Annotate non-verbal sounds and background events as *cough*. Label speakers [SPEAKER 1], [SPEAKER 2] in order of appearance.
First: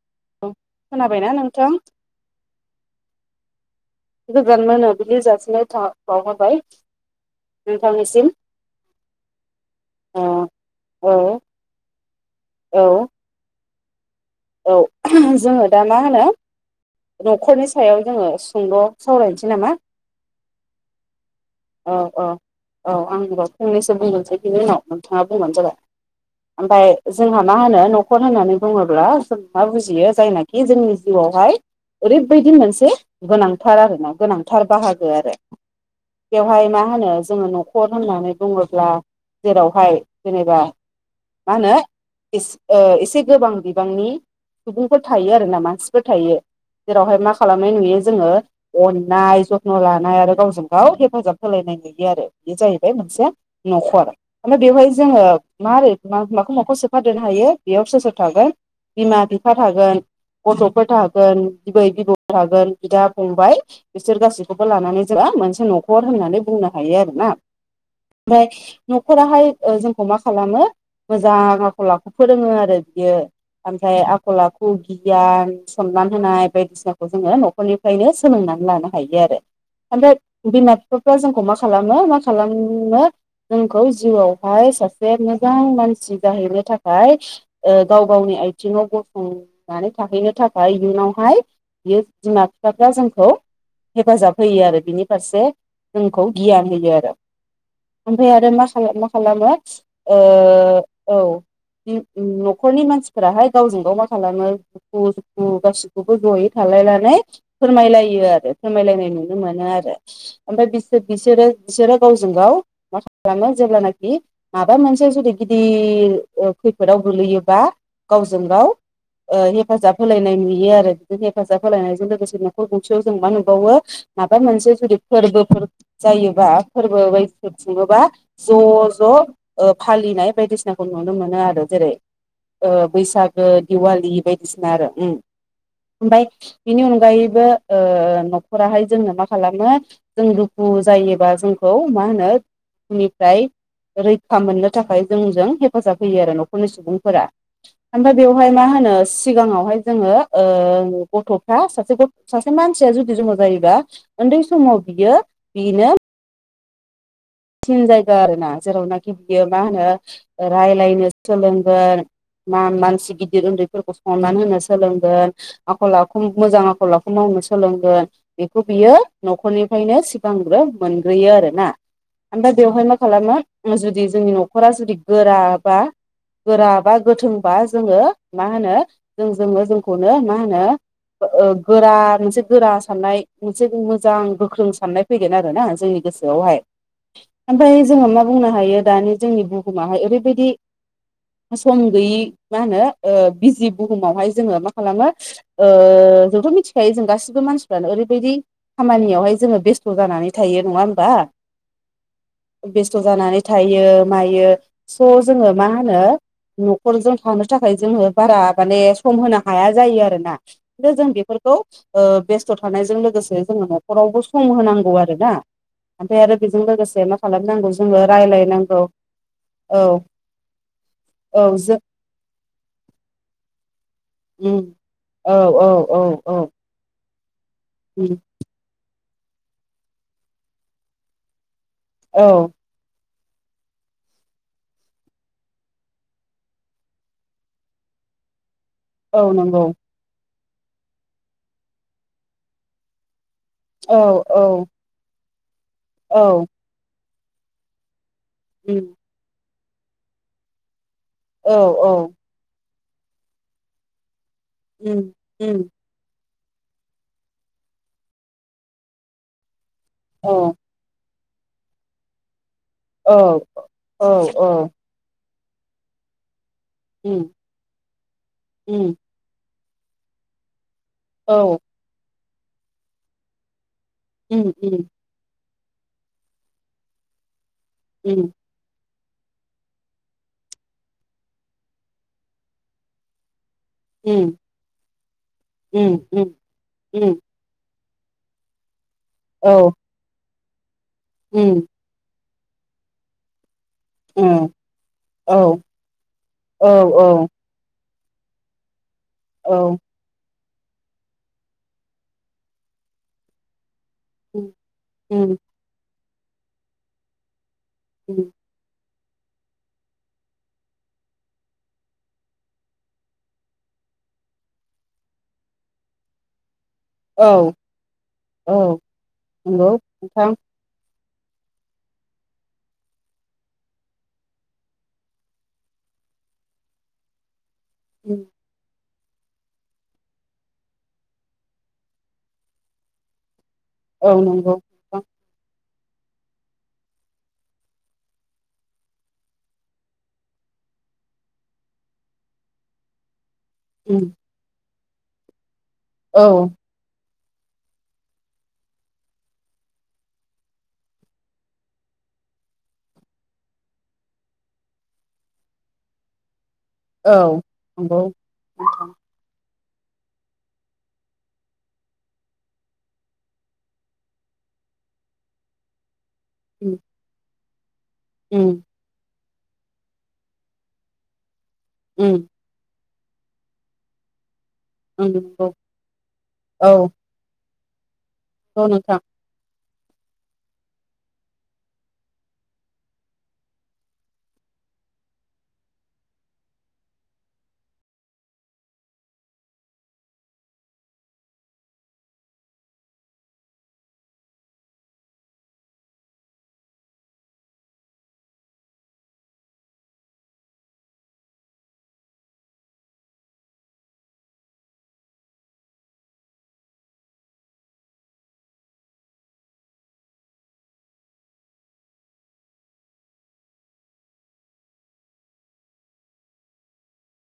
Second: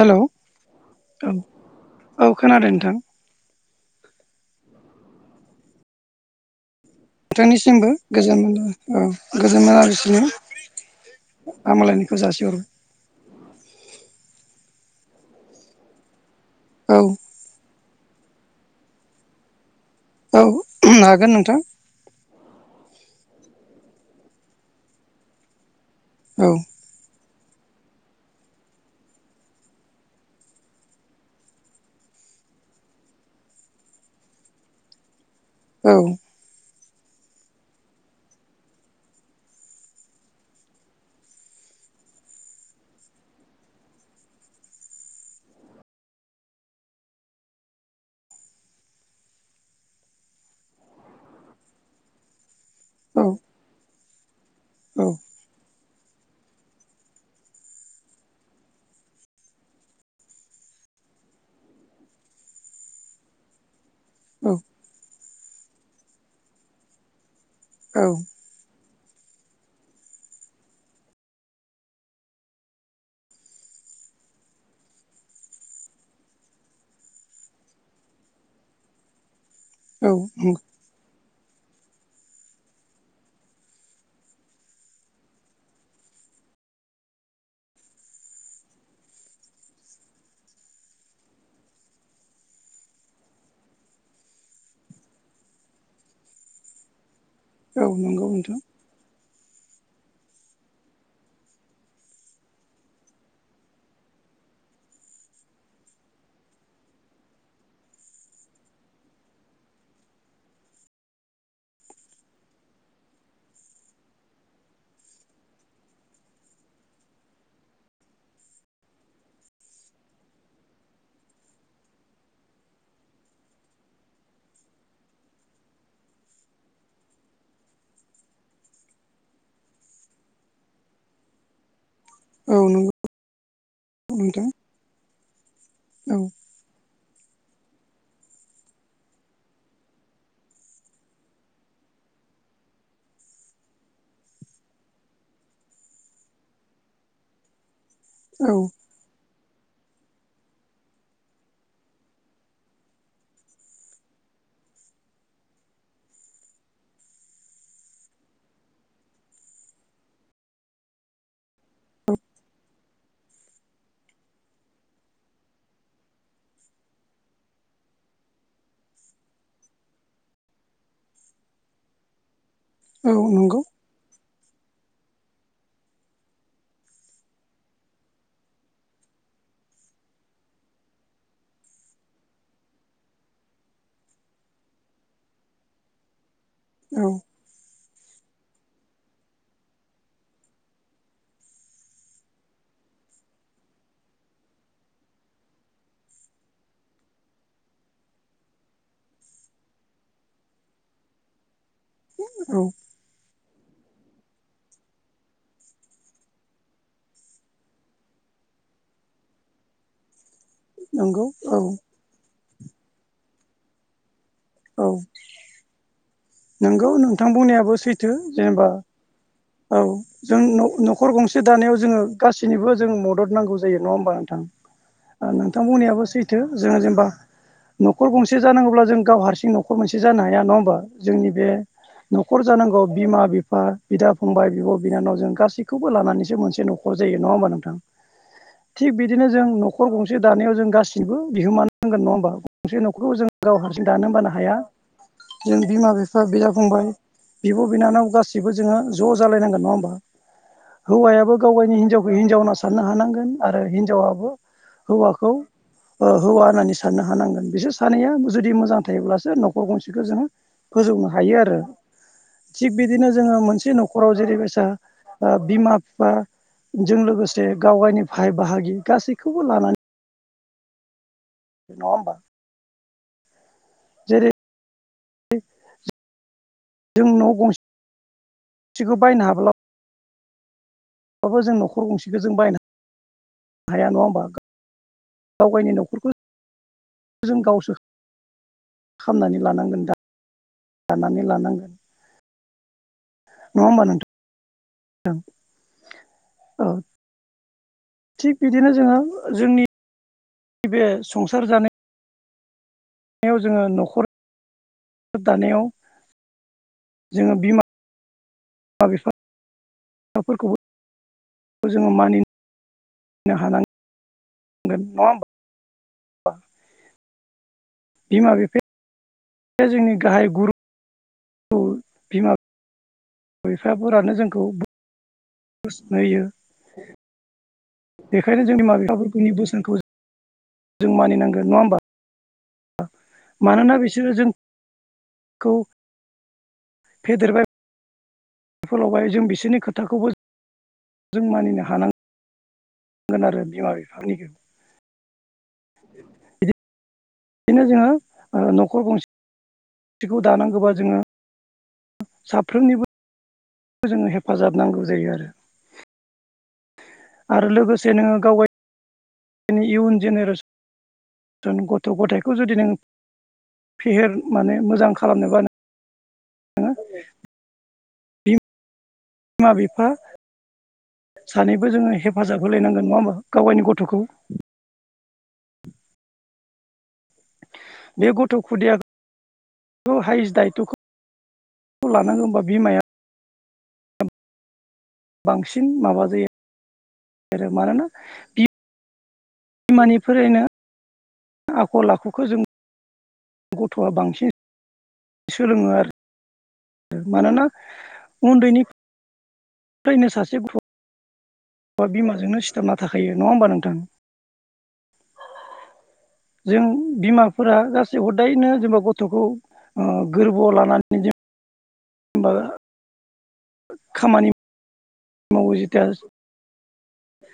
[SPEAKER 1] Hello
[SPEAKER 2] खोनाबायना
[SPEAKER 1] औ
[SPEAKER 2] नोंथां
[SPEAKER 1] औ खोनादों नोंथां।
[SPEAKER 2] गोजोन मोनाबिलि जासिनाय था बावहरबाय।
[SPEAKER 1] नोंथांनिसिमबो
[SPEAKER 2] नोंथांनिसिम
[SPEAKER 1] गोजोन मो गोजोन
[SPEAKER 2] ओ औ
[SPEAKER 1] *unintelligible* हामलायनायखौ जासिहरबाय।
[SPEAKER 2] औ औ जोङो दा मा होनो
[SPEAKER 1] औ
[SPEAKER 2] नखरनि सायाव जोङो सुंद' सावरायनोसै नामा?
[SPEAKER 1] औ उम हागोन नोंथां।
[SPEAKER 2] औ औ औ आं ओमबा फंनैसो बुंगोरनोसै बिनि उनाव नोंथांङा बुंबानो जाबाय।
[SPEAKER 1] औ
[SPEAKER 2] ओमफाय जोंहा मा होनो न'खर होननानै बुंङोब्ला जों मा बुजियो जायनाखि जोंनि जिउआवहाय ओरैबायदि मोनसे गोनांथार आरोना गोनांथार बाहागो आरो।
[SPEAKER 1] औ
[SPEAKER 2] बेयावहाय मा मा होनो जोंङो न'खर होननानै बुंङोब्ला जेरावहाय जेनेबा मा होनो इस ओ एसे गोबां बिबांनि सुबुंफोर थायो आरोना मानसिफोर थायो। जेरावहाय मा खालामनाय नुयो जोंङो अन्नाय जथन लानाय आरो गावजों गाव हेफाजाब हो होलायनाय नुयो आरो बे जाहैबाय
[SPEAKER 1] औ
[SPEAKER 2] मोनसे न'खर ओमफाय बेयावहाय जोंङो मारै मा माखौ माखौ सोफादेरनो हायो बेयाव सोर सोर थागोन बिमा बिफा थागोन गथ'फोर थागोन बिबै बिबौ थागोन बिदा फंबाय बिसोर गासैखौबो लानानै ज जोंङा मोनसे न'खर होननानै बुंनो हायो आरोना।
[SPEAKER 1] औ
[SPEAKER 2] ओमफाय न'खराहाय ओ जोंखौ मा खालामो मोजां आखल आखु फोरोंङो आरो बियो आमफाय आखल आखु गियान सनमान होनाय बायदिसिनाखौ जोंङो न'खरनिफायनो सोलोंनानै लानो हायो आरो।
[SPEAKER 1] औ
[SPEAKER 2] ओमफाय बिमा बिफाफ्रा जोंखौ मा खालामो मा खालामनो जोंखौ जिउआवहाय सासे मोजां मानसि जाहैनो थाखाय ओ गाव गावनि आइथिंङाव गसंनानै थाहैनो थाख खाय इयुनावहाय बियो बिमा बिफाफ्रा जोंखौ हेफाजाब होयो आरो बिनि फारसे जोंखौ गियान होयो आरो।
[SPEAKER 1] औ नंगौ
[SPEAKER 2] ओमफाय आरो
[SPEAKER 1] नोंथां
[SPEAKER 2] मा खाला खालामो ओ औ। उम्म उम् न'खरनि मानसिफोराहाय गावजों गाव मा खालामो दुखु सु खु गासिखौबो जयै थालायनानै फोरमायलायो आरो फोरमायलायनाय नुनो मोनो आरो। ओमफाय बिसो बिसोरो बिसोरो गावजों गाव मा खालामो जेब्लानाखि माबा मोनसे जुदि गिदिर ओ खैफोदाव गोलैयोबा गावजों गाव ओ हेफाजाब होलायनाय नुयो आरो बिदि हेफाजाब होलायनायजों लोगोसे न'खर गंसेयाव जों मा नुबावो माबा मोनसे जुदि फोरबोफोर जायोबा फोरबो बायदिफोर खुंङोबा ज' ज' ओ फाल लिनाय बायदिसनाखौ नुनो मोनो आरो जेरै
[SPEAKER 1] औ
[SPEAKER 2] ओ
[SPEAKER 1] नंगौ
[SPEAKER 2] बैसागो दिवाललि
[SPEAKER 1] नोंथां
[SPEAKER 2] बायदिसिना आरो उम ओमफाय
[SPEAKER 1] औ
[SPEAKER 2] बेनि उन *unintelligible* *unintelligible* गायैबो ओ न'खराहाय जोंनो मा खालामो जों दुखु जायोबा जोंखौ मा मा होनो दुखुनिफ्राय रैखा मोननो थाखाय जोंजों हेफाजाब होयो आरो न'खरनि सुबुंफोरा आमफाय बेयावहाय
[SPEAKER 1] औ
[SPEAKER 2] मा होनो सिगांङावहाय जोंङो ओ गथ'फ्रा सासे गथ मानसिया जुदि जन्म जायोबा ओन्दै समाव बियो बिनो थिन जायगा आरोना जेरावनाखि बियो मा होनो ओ रायलायनो सोलों गोन मा मानस गि गिदिर ओन्दैफोरखौ सनमान होनो सोलोंगोन आखल आखु मोजां आखल आखु मावनो सोलोंगोन। बेखौ बियो न'खरनिफायनो सिगांग्रो मोनग्रोयो आरोना। ओमफाय बेयावहाय मा
[SPEAKER 1] औ
[SPEAKER 2] खालामो
[SPEAKER 1] नंगौ
[SPEAKER 2] *unintelligible* जुदि जोंनि न'खरा जुदि गोराबा गोरा बा गोथोंबा जोंङो मा होनो जों जोंङो जोंखौनो मा होनो ओ ओ गोरा मोनसे गोरा साननाय मोनसे मोजां गोख्रों साननाय फैगोन आरो ना जोंनि। गोसोआवहाय
[SPEAKER 1] औ
[SPEAKER 2] ओमफाय जोंङो मा बुंनो हायो दानि जोंनि बुहुमाहाय ओरैबायदि सम गैयि मा होनो ओ बिजि बुहुमावहाय जोंङो मा खालामो ओ ओ जोंथ' मिनथिखायो जों गासिबो मानसिफ्रानो ओरैबायदि खामानियावहाय जोंङो बेस्थ जानानै थायो नंङा होमबा
[SPEAKER 1] *inaudible* औ
[SPEAKER 2] बेस्थ जानानै थायो मायो स' जोंङो मा होनो न'खरजों थानो थाखाय जोंङो बारा माने सम होनो हाया जायो आरो ना। नो जों
[SPEAKER 1] नंगौ
[SPEAKER 2] बेफोरखौ
[SPEAKER 1] औ
[SPEAKER 2] ओ बेस्थ' थानायजों लोगोसे जोंङो न'खरावबो स सम
[SPEAKER 1] औ
[SPEAKER 2] होनांगौ आरोना ओमफाय आरो बेजों लोगोस
[SPEAKER 1] थां बुंनायाबो सैथो जेनेबा औ जों न' न'खर गंसे
[SPEAKER 2] औ
[SPEAKER 1] दानायाव
[SPEAKER 2] जों
[SPEAKER 1] जोङो गासैनिबो जों मदद नांगौ जायो। नङा होमबा नोंथां
[SPEAKER 2] उम
[SPEAKER 1] ओ
[SPEAKER 2] औ
[SPEAKER 1] नोंथां
[SPEAKER 2] औ औ
[SPEAKER 1] बुंनायाबो
[SPEAKER 2] औ
[SPEAKER 1] सैथो जोङो जेनेबा न'खर
[SPEAKER 2] उम
[SPEAKER 1] गंसे जानांगौब्ला जों गाव हारसिं न'खर मोनसे जानो हाया नङा होमबा जोंनि बे
[SPEAKER 2] औ
[SPEAKER 1] न'खर जानांगौ बिमा बिफा बिदा फंबाय बिब' बिनानावजों गासैखौबो लानानैसो मोनसे न'खर जायो नङा होमबा नोंथां *unintelligible* थिग बिदिनो
[SPEAKER 2] औ
[SPEAKER 1] जों
[SPEAKER 2] नंगौ
[SPEAKER 1] न'खर गंसे दानायाव जों गासिनोबो बिहोमा नांगोन नङा होमब गंसे न'खौ जों गाव हारसिं
[SPEAKER 2] औ
[SPEAKER 1] दानो बानो
[SPEAKER 2] औ
[SPEAKER 1] हाया जों बिमा बिफा
[SPEAKER 2] औ
[SPEAKER 1] बिदा फंबाय बिब' बिनानाव गाससिबो जोङो ज' जालायनांगोन नङा होमबा हौवायाबो गाव
[SPEAKER 2] औ
[SPEAKER 1] गावनि हिनजावखौ
[SPEAKER 2] औ
[SPEAKER 1] हिनजावना साननो हानांगोन आरो हिनजावाबो
[SPEAKER 2] उम
[SPEAKER 1] हौवाखौ
[SPEAKER 2] उम
[SPEAKER 1] हौवा होननानै साननो हानांगोन बिसोर सानैया जुदि मोजां थायोब्लासो न'खर गंसेखौ जोङो
[SPEAKER 2] औ
[SPEAKER 1] फोजौनो हायो आरो थिग बिदिनो जोङो
[SPEAKER 2] औ
[SPEAKER 1] मोनसे
[SPEAKER 2] औ
[SPEAKER 1] न'खराव
[SPEAKER 2] औ
[SPEAKER 1] जेरैबायसा बिमा बिफ जों
[SPEAKER 2] उम
[SPEAKER 1] लोगोसे गाव गायनि भाहाय बाहागि
[SPEAKER 2] उम
[SPEAKER 1] गासैखौबो लानानै
[SPEAKER 2] औ
[SPEAKER 1] नङा होमबा जेरै
[SPEAKER 2] उम उम
[SPEAKER 1] जों न' गंसे
[SPEAKER 2] उम
[SPEAKER 1] सिखौ बायनो हाब्ला माबबो जों न'खर गंसेखौ जों बायनो ह हाया नङा होमबा
[SPEAKER 2] उम
[SPEAKER 1] गाव गावनि
[SPEAKER 2] उम उम
[SPEAKER 1] न'खरखौ
[SPEAKER 2] उम उम
[SPEAKER 1] जों गावसो खालामामनानै
[SPEAKER 2] औ
[SPEAKER 1] लानांगोन दा दानानै
[SPEAKER 2] उम
[SPEAKER 1] लानांगोन नङा होमबा
[SPEAKER 2] उम
[SPEAKER 1] नोंथां
[SPEAKER 2] औ
[SPEAKER 1] औ थिग बिदिनो जोङो
[SPEAKER 2] औ
[SPEAKER 1] नैबे संसार जानाय जोङो न'खर
[SPEAKER 2] उम उम
[SPEAKER 1] दानायाव जोङो बिमा
[SPEAKER 2] उम
[SPEAKER 1] दा बेसांसाफोरखौबो बे जोङो मानिनो हानांगोन नंआ ओम
[SPEAKER 2] औ
[SPEAKER 1] बिमा
[SPEAKER 2] औ
[SPEAKER 1] बिफाया
[SPEAKER 2] नंगौ
[SPEAKER 1] जोंनि गाहाय
[SPEAKER 2] नोंथां
[SPEAKER 1] गुरु बिमा बिफाफोरानो जोंखौ बोसोन होयो
[SPEAKER 2] उम
[SPEAKER 1] बेखायनो जों बिमा बिफाफोर जोंनि बोसोनखौ जों मानिनांगोन नङा होमबा मानोना
[SPEAKER 2] औ
[SPEAKER 1] बिसोरो
[SPEAKER 2] नंगौ नोंथां
[SPEAKER 1] जोंखौ फेदेरबाय बेफोरावहाय जों बिसोरनि खोथाखौबो जों मानिनो हानांगा नांगोन आरो बिमा
[SPEAKER 2] उम
[SPEAKER 1] बिफा निखौ
[SPEAKER 2] औ
[SPEAKER 1] बिदिनो जोङो न'खर गंसेखौ दानांगौबा जोङो साफ्रोमनिबो जोङो हेफाजाब नांगौ जायो आरो
[SPEAKER 2] औ
[SPEAKER 1] आरो लोगोसे
[SPEAKER 2] नंगौ
[SPEAKER 1] नोङो
[SPEAKER 2] नोंथां
[SPEAKER 1] गावनि इयुन जेनेरेसन ज गथ' गथायाइखौ जुदि नों फेहेर माने मोजां खालामनोबा नोङो
[SPEAKER 2] *inaudible* उम
[SPEAKER 1] बिमा बिफा सानैबो जोङो
[SPEAKER 2] उम
[SPEAKER 1] हेफाजाब होलायनांगोन नङा होमबा गावगायनि गथ'खौ
[SPEAKER 2] औ औ
[SPEAKER 1] बे गथ' खुदिया बेखौ हायस दायथ'खौ लानांगौ होमबा बिमाया बांसिन माबा जायो आरो मानोना बिमानिफ्रायनो आखल आखुखौ जों गथ'आ बांसिन सोलोङो आरोख मानोना उन्दैनि फ्रायनो सासे *unintelligible* बा बिमाजोंनो सिथाबना थाखायो नङा होमबा नोंथां जों बिमाफोरा गासै हरदायैनो जेनेबा गथ'खौ ओ गोरबोआव लानानै जों *unintelligible* खामानि मावो जेथिया